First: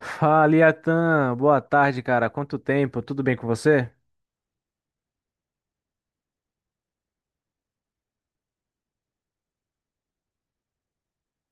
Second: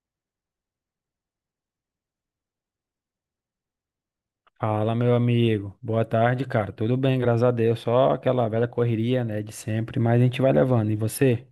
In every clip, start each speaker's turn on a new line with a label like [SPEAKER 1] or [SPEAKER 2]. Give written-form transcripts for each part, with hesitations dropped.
[SPEAKER 1] Fala, Iatan. Boa tarde, cara. Quanto tempo? Tudo bem com você?
[SPEAKER 2] Fala, meu amigo. Boa tarde, cara. Tudo bem, graças a Deus. Só aquela velha correria, né, de sempre, mas a gente vai levando. E você?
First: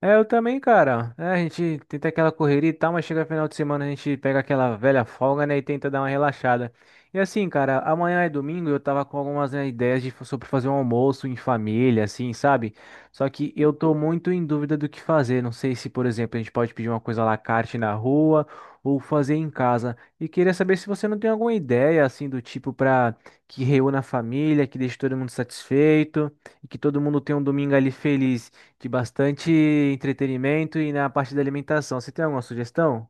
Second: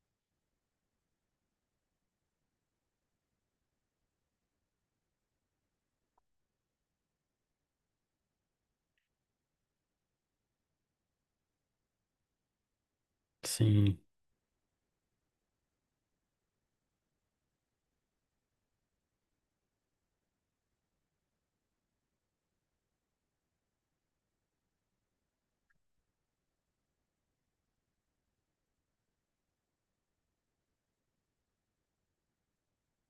[SPEAKER 1] É, eu também, cara. É, a gente tenta aquela correria e tal, mas chega final de semana a gente pega aquela velha folga, né, e tenta dar uma relaxada. E assim, cara, amanhã é domingo, eu tava com algumas, né, ideias de, sobre fazer um almoço em família, assim, sabe? Só que eu tô
[SPEAKER 2] Sim.
[SPEAKER 1] muito em dúvida do que fazer. Não sei se, por exemplo, a gente pode pedir uma coisa à la carte na rua ou fazer em casa. E queria saber se você não tem alguma ideia, assim, do tipo pra que reúna a família, que deixe todo mundo satisfeito e que todo mundo tenha um domingo ali feliz de bastante entretenimento e na parte da alimentação. Você tem alguma sugestão?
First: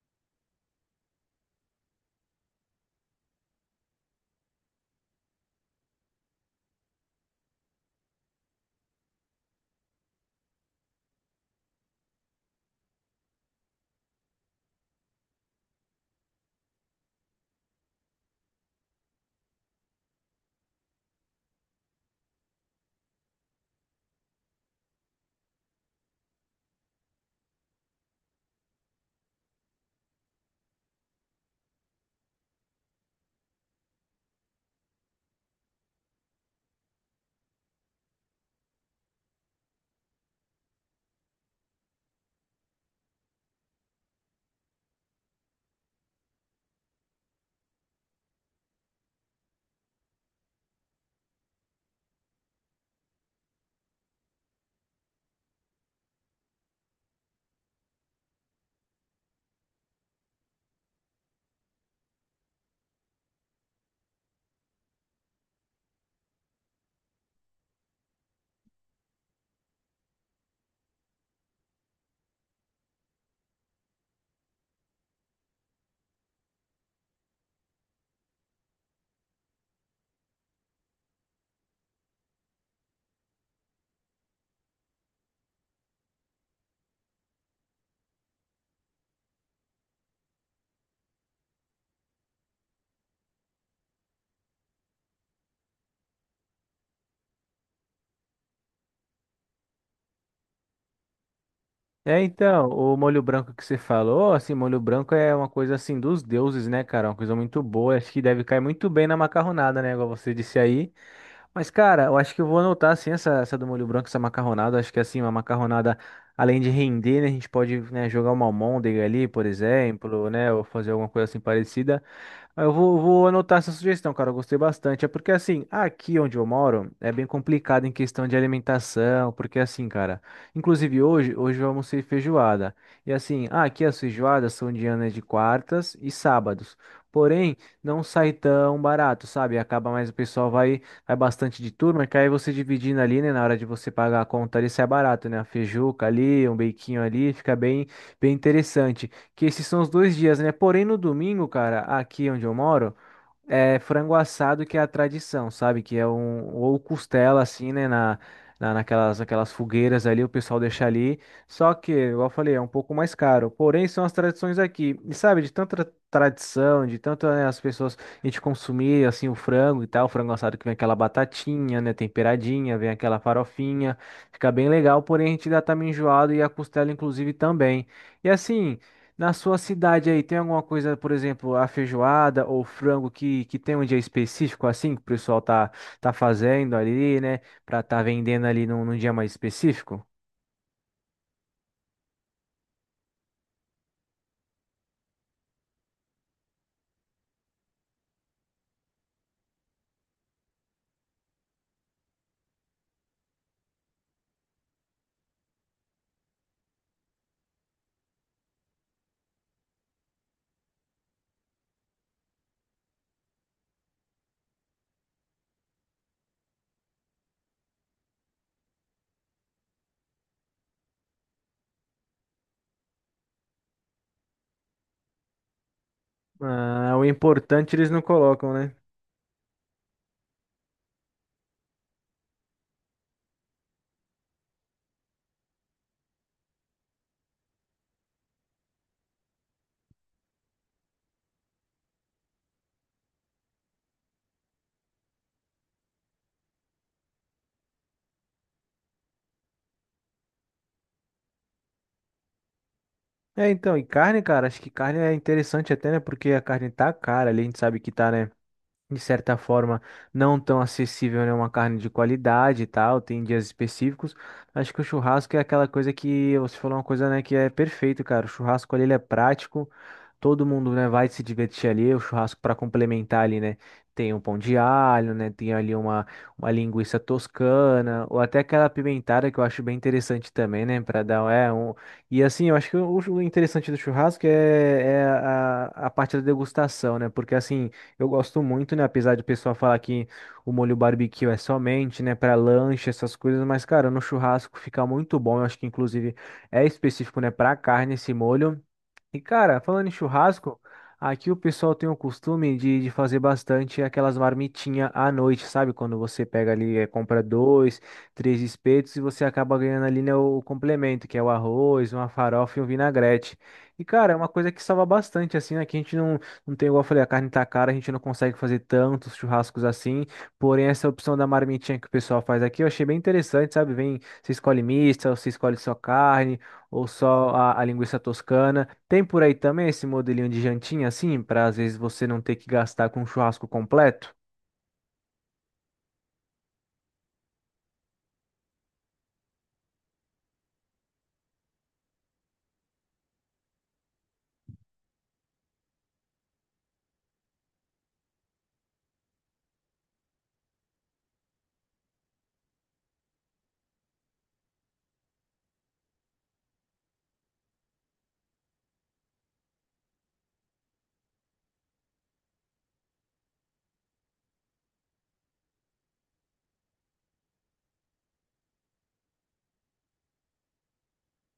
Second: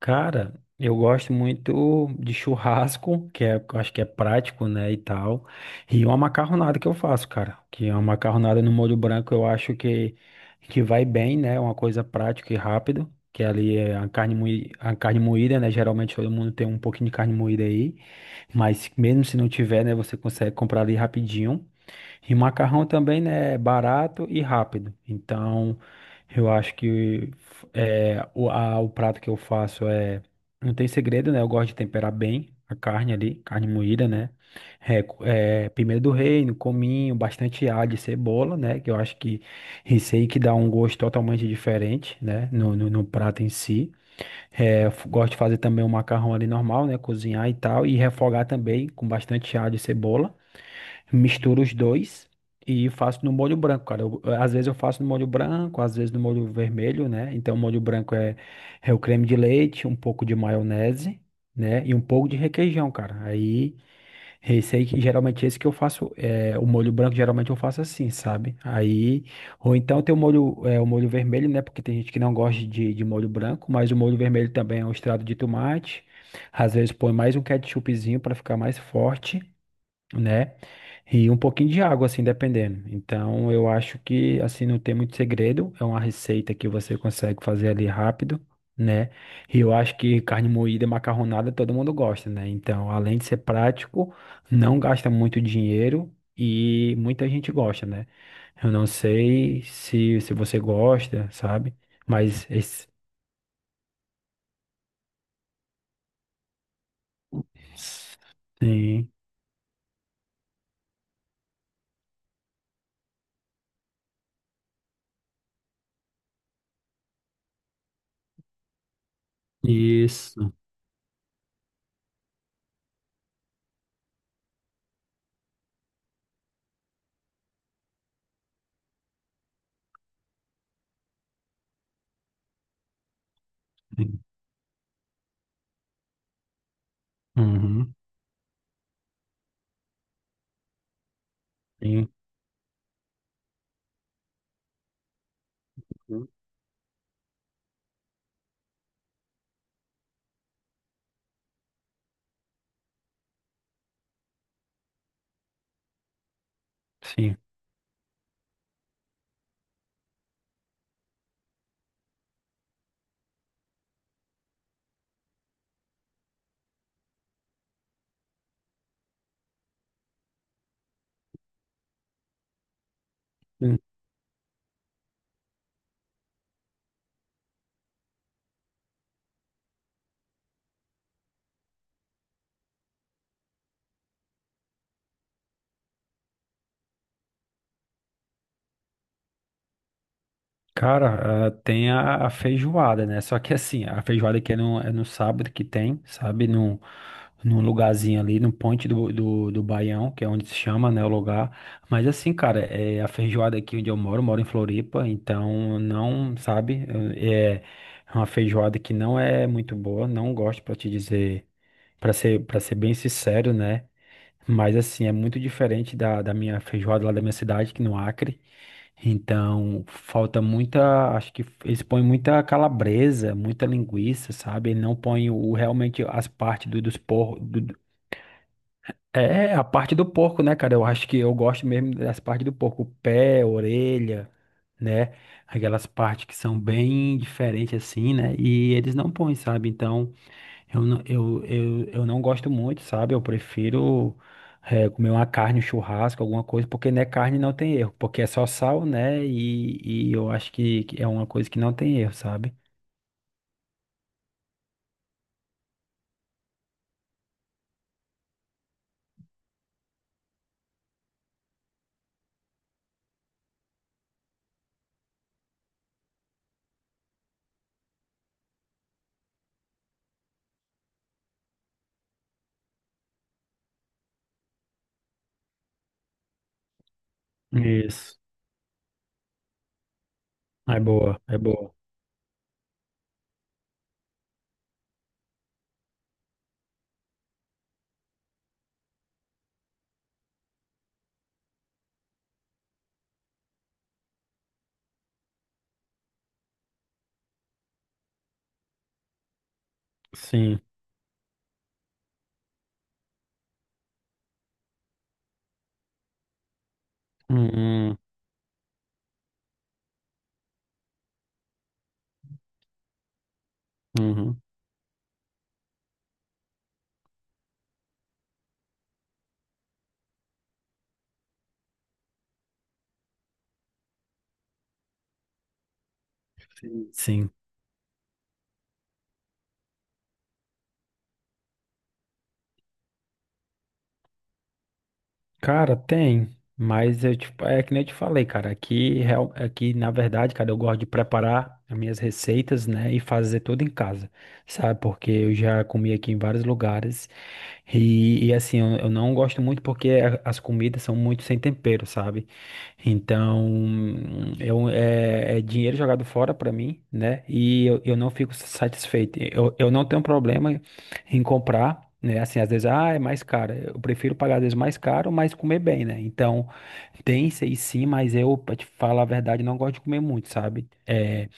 [SPEAKER 2] Cara, eu gosto muito de churrasco, que é, eu acho que é prático, né, e tal. E uma macarronada que eu faço, cara, que é uma macarronada no molho branco, eu acho que vai bem, né? Uma coisa prática e rápido, que ali é a carne moída, né? Geralmente todo mundo tem um pouquinho de carne moída aí, mas mesmo se não tiver, né, você consegue comprar ali rapidinho. E macarrão também, né, é barato e rápido. Então, eu acho que o prato que eu faço é. Não tem segredo, né? Eu gosto de temperar bem a carne ali, carne moída, né? Pimenta do reino, cominho, bastante alho e cebola, né? Que eu acho que isso aí que dá um gosto totalmente diferente, né? No prato em si. Eu gosto de fazer também o macarrão ali normal, né? Cozinhar e tal. E refogar também com bastante alho e cebola. Misturo os dois e faço no molho branco, cara. Às vezes eu faço no molho branco, às vezes no molho vermelho, né? Então, o molho branco é o creme de leite, um pouco de maionese, né? E um pouco de requeijão, cara. Aí, esse aí, que geralmente esse que eu faço, o molho branco, geralmente eu faço assim, sabe? Aí, ou então tem o molho vermelho, né? Porque tem gente que não gosta de molho branco, mas o molho vermelho também é um extrato de tomate. Às vezes põe mais um ketchupzinho para ficar mais forte, né? E um pouquinho de água, assim, dependendo. Então, eu acho que, assim, não tem muito segredo. É uma receita que você consegue fazer ali rápido, né? E eu acho que carne moída e macarronada, todo mundo gosta, né? Então, além de ser prático, não gasta muito dinheiro e muita gente gosta, né? Eu não sei se você gosta, sabe?
[SPEAKER 1] É,
[SPEAKER 2] Mas,
[SPEAKER 1] então,
[SPEAKER 2] esse-
[SPEAKER 1] o molho branco que você falou, assim, molho branco é uma coisa assim dos deuses, né, cara? Uma coisa muito boa. Acho que deve cair muito bem
[SPEAKER 2] sim.
[SPEAKER 1] na macarronada, né? Igual você disse aí. Mas, cara, eu acho que eu vou anotar assim essa do molho branco, essa macarronada. Acho que assim, uma macarronada, além de render, né? A gente pode, né, jogar uma almôndega ali, por exemplo, né?
[SPEAKER 2] Isso.
[SPEAKER 1] Ou fazer alguma coisa assim parecida. Ah, eu vou, vou anotar essa sugestão, cara. Eu gostei bastante. É porque, assim, aqui onde eu moro é bem complicado em questão de alimentação. Porque, assim, cara, inclusive hoje eu almocei feijoada. E, assim, ah, aqui as
[SPEAKER 2] Sim.
[SPEAKER 1] feijoadas são dianas de quartas e sábados. Porém,
[SPEAKER 2] uhum.
[SPEAKER 1] não sai tão barato, sabe? Acaba mais o pessoal vai, vai bastante de turma,
[SPEAKER 2] Sim.
[SPEAKER 1] que aí você dividindo ali, né? Na hora de você pagar a conta ali, sai barato, né? A feijuca ali, um beiquinho ali, fica bem, bem interessante. Que esses são os dois dias, né? Porém, no domingo, cara, aqui onde eu moro, é frango assado que é a tradição, sabe? Que é um. Ou
[SPEAKER 2] Sim.
[SPEAKER 1] costela, assim, né? Naquelas fogueiras ali, o pessoal deixa ali. Só que, igual eu falei, é um pouco mais caro. Porém, são as tradições aqui. E sabe, de tanta tradição, de tanto, né, as pessoas. A gente consumir, assim, o frango e tal. O frango assado que vem aquela batatinha, né? Temperadinha, vem aquela farofinha. Fica bem legal, porém, a gente já tá meio enjoado e a costela, inclusive, também. E assim. Na sua cidade aí, tem alguma coisa, por exemplo, a feijoada ou frango que tem um dia específico assim, que o pessoal tá, tá fazendo ali, né? Pra tá vendendo ali num, num dia mais específico?
[SPEAKER 2] Cara, tem a feijoada, né? Só que assim, a feijoada que é no sábado que tem, sabe? Num lugarzinho ali, no Ponte do Baião, que é onde se chama, né, o lugar. Mas assim, cara, é a feijoada aqui onde eu moro em Floripa, então não, sabe? É é uma feijoada que não é muito boa, não gosto pra te dizer, para ser bem sincero, né? Mas assim, é muito diferente da minha feijoada lá da minha cidade, que é no Acre. Então, falta muita, acho que eles põem muita calabresa, muita linguiça, sabe? Ele não põe o, realmente as partes do,
[SPEAKER 1] Ah,
[SPEAKER 2] dos
[SPEAKER 1] o
[SPEAKER 2] porcos.
[SPEAKER 1] importante eles não colocam, né?
[SPEAKER 2] A parte do porco, né, cara? Eu acho que eu gosto mesmo das partes do porco, o pé, a orelha, né? Aquelas partes que são bem diferentes assim, né? E eles não põem, sabe? Então, eu não gosto muito, sabe? Eu prefiro comer uma carne, um churrasco, alguma coisa, porque né, carne não tem erro, porque é só sal, né? E eu acho que é uma coisa que não tem erro, sabe?
[SPEAKER 1] É, então, e carne, cara, acho que carne é interessante até, né? Porque a carne tá cara ali, a gente sabe que tá, né? De certa forma, não tão acessível, né? Uma carne de qualidade e tal, tem dias específicos. Acho que o churrasco é aquela coisa que você falou uma coisa, né, que é perfeito, cara. O churrasco ali ele é prático, todo mundo, né, vai se divertir ali. O churrasco para complementar ali, né, tem um pão de alho, né, tem ali uma linguiça toscana,
[SPEAKER 2] Isso.
[SPEAKER 1] ou até aquela apimentada que eu acho bem interessante também,
[SPEAKER 2] É
[SPEAKER 1] né, para
[SPEAKER 2] boa,
[SPEAKER 1] dar,
[SPEAKER 2] é
[SPEAKER 1] é,
[SPEAKER 2] boa.
[SPEAKER 1] um... E assim, eu acho que o interessante do churrasco é, é a parte da degustação, né, porque assim. Eu gosto muito, né? Apesar de o pessoal falar que o molho barbecue é somente, né, para lanche, essas coisas, mas, cara, no churrasco fica muito bom. Eu acho que, inclusive, é específico, né, para carne esse molho. E cara, falando em churrasco,
[SPEAKER 2] Sim.
[SPEAKER 1] aqui o pessoal tem o costume de fazer bastante aquelas marmitinhas à noite, sabe? Quando você pega ali, compra dois,
[SPEAKER 2] Uhum,
[SPEAKER 1] três espetos e você acaba ganhando ali, né, o, complemento, que é o arroz, uma farofa e um vinagrete. E cara, é uma
[SPEAKER 2] uhum.
[SPEAKER 1] coisa que salva bastante, assim, né? Que a gente não, não tem, igual eu falei, a carne tá cara, a gente não consegue fazer tantos churrascos assim. Porém, essa opção da marmitinha que o pessoal faz aqui, eu achei bem interessante, sabe? Vem, você escolhe mista, você escolhe só carne. Ou
[SPEAKER 2] Sim.
[SPEAKER 1] só
[SPEAKER 2] Sim.
[SPEAKER 1] a linguiça toscana. Tem por aí também esse modelinho de jantinha, assim, para às vezes você não ter que gastar com um churrasco completo?
[SPEAKER 2] Cara, tem, mas eu, tipo, é que nem eu te falei, cara, aqui na verdade, cara, eu gosto de preparar as minhas receitas, né, e fazer tudo em casa, sabe? Porque eu já comi aqui em vários lugares e assim, eu não gosto muito porque as comidas são muito sem tempero, sabe? Então, é dinheiro jogado fora pra mim, né? E eu não fico satisfeito. Eu não tenho problema em comprar, né? Assim, às vezes, é mais caro. Eu prefiro pagar, às vezes, mais caro, mas comer bem, né? Então, tem isso aí sim, mas eu, pra te falar a verdade, não gosto de comer muito, sabe?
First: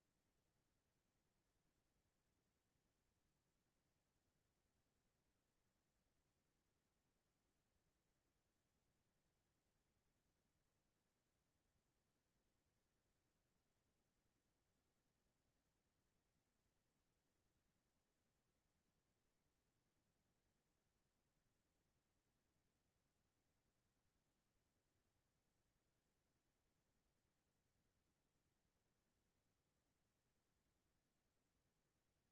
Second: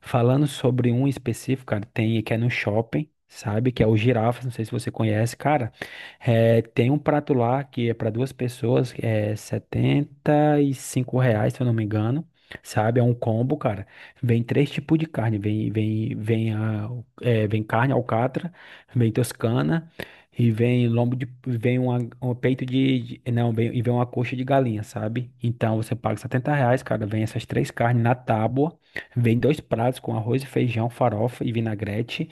[SPEAKER 2] Falando sobre um específico, cara, tem que é no shopping, sabe? Que é o girafas, não sei se você conhece, cara. Tem um prato lá que é para duas pessoas, é R$ 75 reais, se eu não me engano. Sabe, é um combo, cara. Vem três tipos de carne. Vem carne alcatra, vem toscana e vem lombo vem um peito de- não, e vem uma coxa de galinha, sabe? Então você paga 70 reais, cara. Vem essas três carnes na tábua. Vem dois pratos com arroz e feijão, farofa e vinagrete.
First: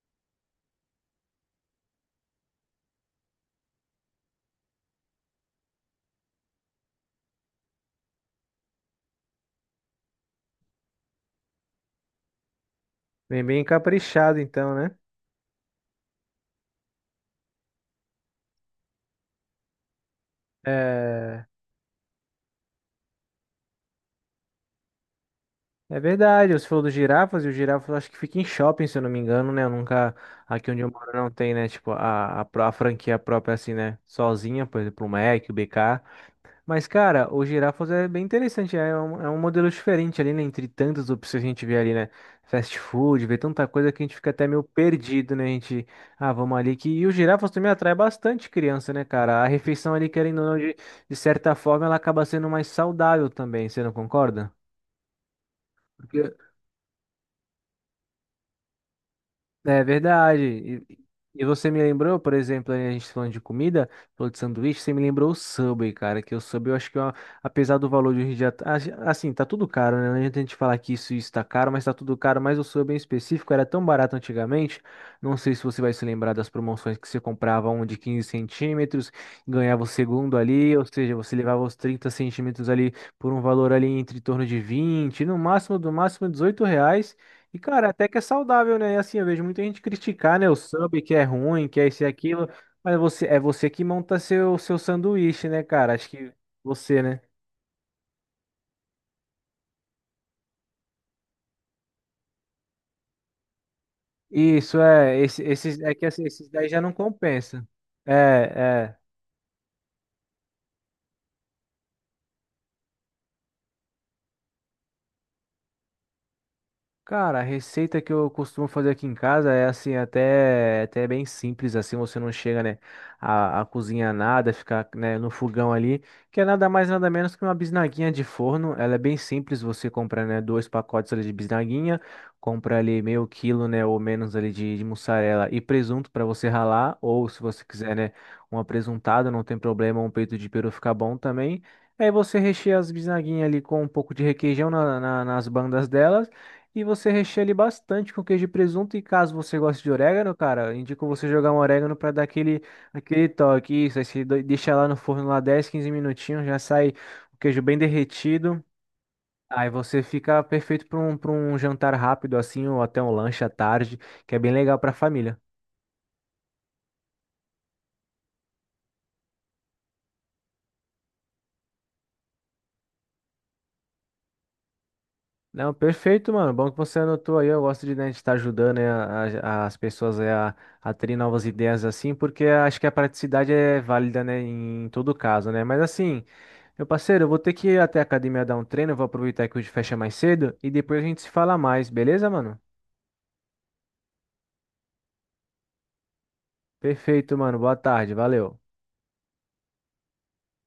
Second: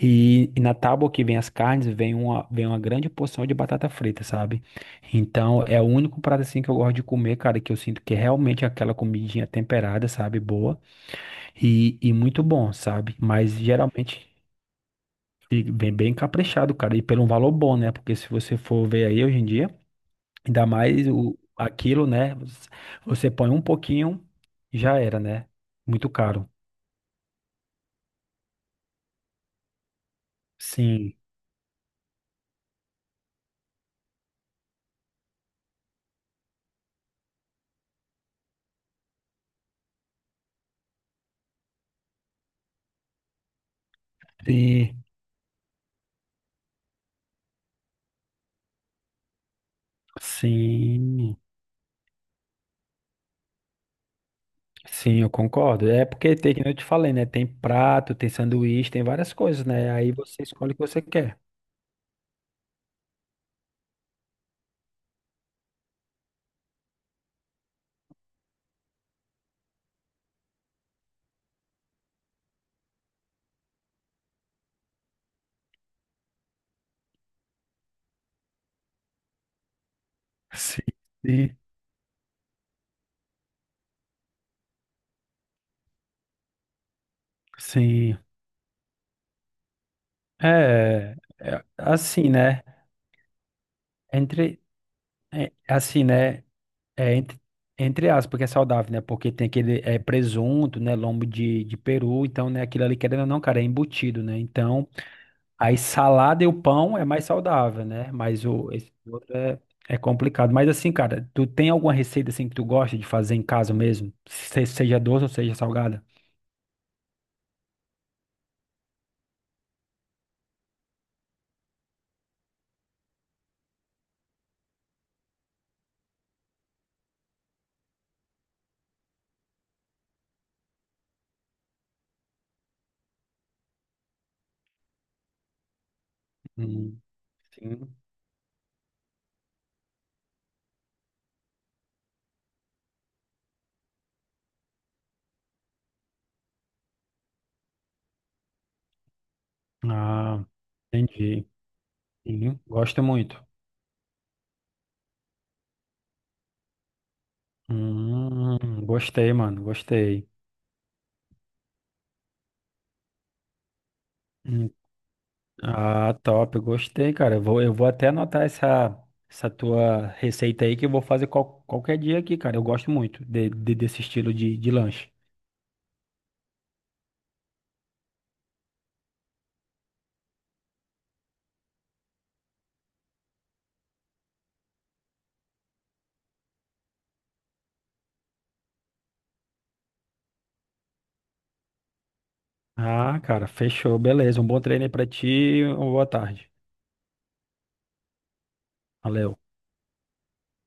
[SPEAKER 2] E na tábua que vem as carnes, vem uma grande porção de batata frita, sabe? Então, é o único prato assim que eu gosto de comer, cara, que eu sinto que é realmente aquela comidinha temperada, sabe? Boa e muito bom, sabe?
[SPEAKER 1] Bem,
[SPEAKER 2] Mas
[SPEAKER 1] bem
[SPEAKER 2] geralmente
[SPEAKER 1] caprichado, então, né?
[SPEAKER 2] e vem bem caprichado, cara, e pelo um valor bom, né? Porque se você for ver aí hoje em dia, ainda mais o,
[SPEAKER 1] É,
[SPEAKER 2] aquilo, né? Você põe um pouquinho, já era, né?
[SPEAKER 1] é
[SPEAKER 2] Muito caro.
[SPEAKER 1] verdade. Você falou dos girafas, e o girafa eu acho que fica em shopping, se eu não me engano, né? Eu nunca. Aqui onde eu moro
[SPEAKER 2] Sim.
[SPEAKER 1] não tem, né? Tipo, a, pró- a franquia própria, assim, né? Sozinha, por exemplo, o Mac, o BK. Mas, cara, o girafas é bem interessante, é um modelo diferente ali, né? Entre tantas opções que a gente vê ali, né? Fast food, vê tanta coisa que a gente fica até meio
[SPEAKER 2] Sim.
[SPEAKER 1] perdido, né? A gente, ah, vamos ali que. E o girafas também atrai bastante criança, né, cara? A refeição ali, querendo ou não, de
[SPEAKER 2] Sim,
[SPEAKER 1] certa forma, ela acaba sendo mais saudável também, você não concorda?
[SPEAKER 2] sim, eu concordo. É porque
[SPEAKER 1] Porque
[SPEAKER 2] tem, como eu te falei, né? Tem prato, tem sanduíche, tem várias coisas,
[SPEAKER 1] é
[SPEAKER 2] né? Aí
[SPEAKER 1] verdade.
[SPEAKER 2] você escolhe o que
[SPEAKER 1] E,
[SPEAKER 2] você quer.
[SPEAKER 1] e você me lembrou, por exemplo, aí a gente falando de comida, falou de sanduíche, você me lembrou o Subway, cara, que o Subway eu acho que, ó, apesar do valor de hoje em dia, tá- a- assim, tá tudo caro, né? Não adianta a gente falar que isso está caro, mas tá tudo caro, mas o Subway em específico era tão barato antigamente, não sei se você vai se lembrar das promoções que você comprava um de 15 cm, ganhava o segundo ali,
[SPEAKER 2] Sim,
[SPEAKER 1] ou seja, você
[SPEAKER 2] sim.
[SPEAKER 1] levava os 30 cm ali por um valor ali entre torno de 20, no máximo, do máximo R$ 18, e, cara, até que
[SPEAKER 2] Sim.
[SPEAKER 1] é saudável, né? E assim, eu vejo muita gente criticar, né? O sub que
[SPEAKER 2] É,
[SPEAKER 1] é
[SPEAKER 2] é
[SPEAKER 1] ruim, que é isso e
[SPEAKER 2] assim,
[SPEAKER 1] aquilo.
[SPEAKER 2] né?
[SPEAKER 1] Mas você, é você que monta seu,
[SPEAKER 2] Entre,
[SPEAKER 1] seu sanduíche, né, cara?
[SPEAKER 2] assim,
[SPEAKER 1] Acho que
[SPEAKER 2] né?
[SPEAKER 1] você,
[SPEAKER 2] É,
[SPEAKER 1] né?
[SPEAKER 2] entre, entre aspas, porque é saudável, né? Porque tem aquele presunto, né? Lombo de peru, então, né? Aquilo ali, querendo ou não, cara, é embutido, né?
[SPEAKER 1] Isso,
[SPEAKER 2] Então,
[SPEAKER 1] é. Esse,
[SPEAKER 2] aí
[SPEAKER 1] esses, é que assim,
[SPEAKER 2] salada e
[SPEAKER 1] esses
[SPEAKER 2] o
[SPEAKER 1] daí já não
[SPEAKER 2] pão é mais
[SPEAKER 1] compensa.
[SPEAKER 2] saudável,
[SPEAKER 1] É,
[SPEAKER 2] né? Mas o esse
[SPEAKER 1] é.
[SPEAKER 2] outro é complicado. Mas assim, cara, tu tem alguma receita assim que tu gosta de fazer em casa mesmo? Seja doce ou seja salgada?
[SPEAKER 1] Cara, a receita que eu costumo fazer aqui em casa é assim, até, até bem simples, assim, você não chega, né, a cozinhar nada, ficar, né, no fogão ali, que é nada mais, nada menos que uma bisnaguinha de forno, ela é bem simples, você compra, né, dois pacotes ali de bisnaguinha, compra ali meio quilo, né, ou menos ali de mussarela e presunto para você ralar,
[SPEAKER 2] Hum,
[SPEAKER 1] ou se você quiser,
[SPEAKER 2] sim.
[SPEAKER 1] né, uma presuntada, não tem problema, um peito de peru fica bom também, aí você recheia as bisnaguinhas ali com um pouco de requeijão nas bandas delas, e você recheia ele bastante com queijo e presunto. E caso você goste de orégano,
[SPEAKER 2] Ah,
[SPEAKER 1] cara, indico você
[SPEAKER 2] entendi.
[SPEAKER 1] jogar um orégano para dar
[SPEAKER 2] Sim,
[SPEAKER 1] aquele,
[SPEAKER 2] gosto
[SPEAKER 1] aquele
[SPEAKER 2] muito.
[SPEAKER 1] toque. Isso, aí você deixa lá no forno lá 10, 15 minutinhos, já sai o queijo bem derretido.
[SPEAKER 2] Gostei, mano,
[SPEAKER 1] Aí você
[SPEAKER 2] gostei.
[SPEAKER 1] fica perfeito para um jantar rápido assim, ou até um lanche à tarde, que é bem
[SPEAKER 2] Hum,
[SPEAKER 1] legal para família.
[SPEAKER 2] Ah, top, gostei, cara. Eu vou até anotar essa tua receita aí que eu vou fazer qualquer dia aqui, cara. Eu gosto muito desse estilo de lanche.
[SPEAKER 1] Não, perfeito, mano. Bom que você anotou aí. Eu gosto de, né, de estar ajudando, né, as pessoas é, a terem novas ideias assim, porque acho que a praticidade é válida, né, em todo caso, né? Mas assim. Meu parceiro, eu vou ter que ir até a academia dar um treino, eu vou aproveitar que hoje fecha mais cedo e depois a gente se fala mais, beleza, mano?
[SPEAKER 2] Ah, cara, fechou. Beleza. Um bom treino aí pra ti. Uma boa tarde.
[SPEAKER 1] Perfeito, mano. Boa tarde, valeu.
[SPEAKER 2] Valeu.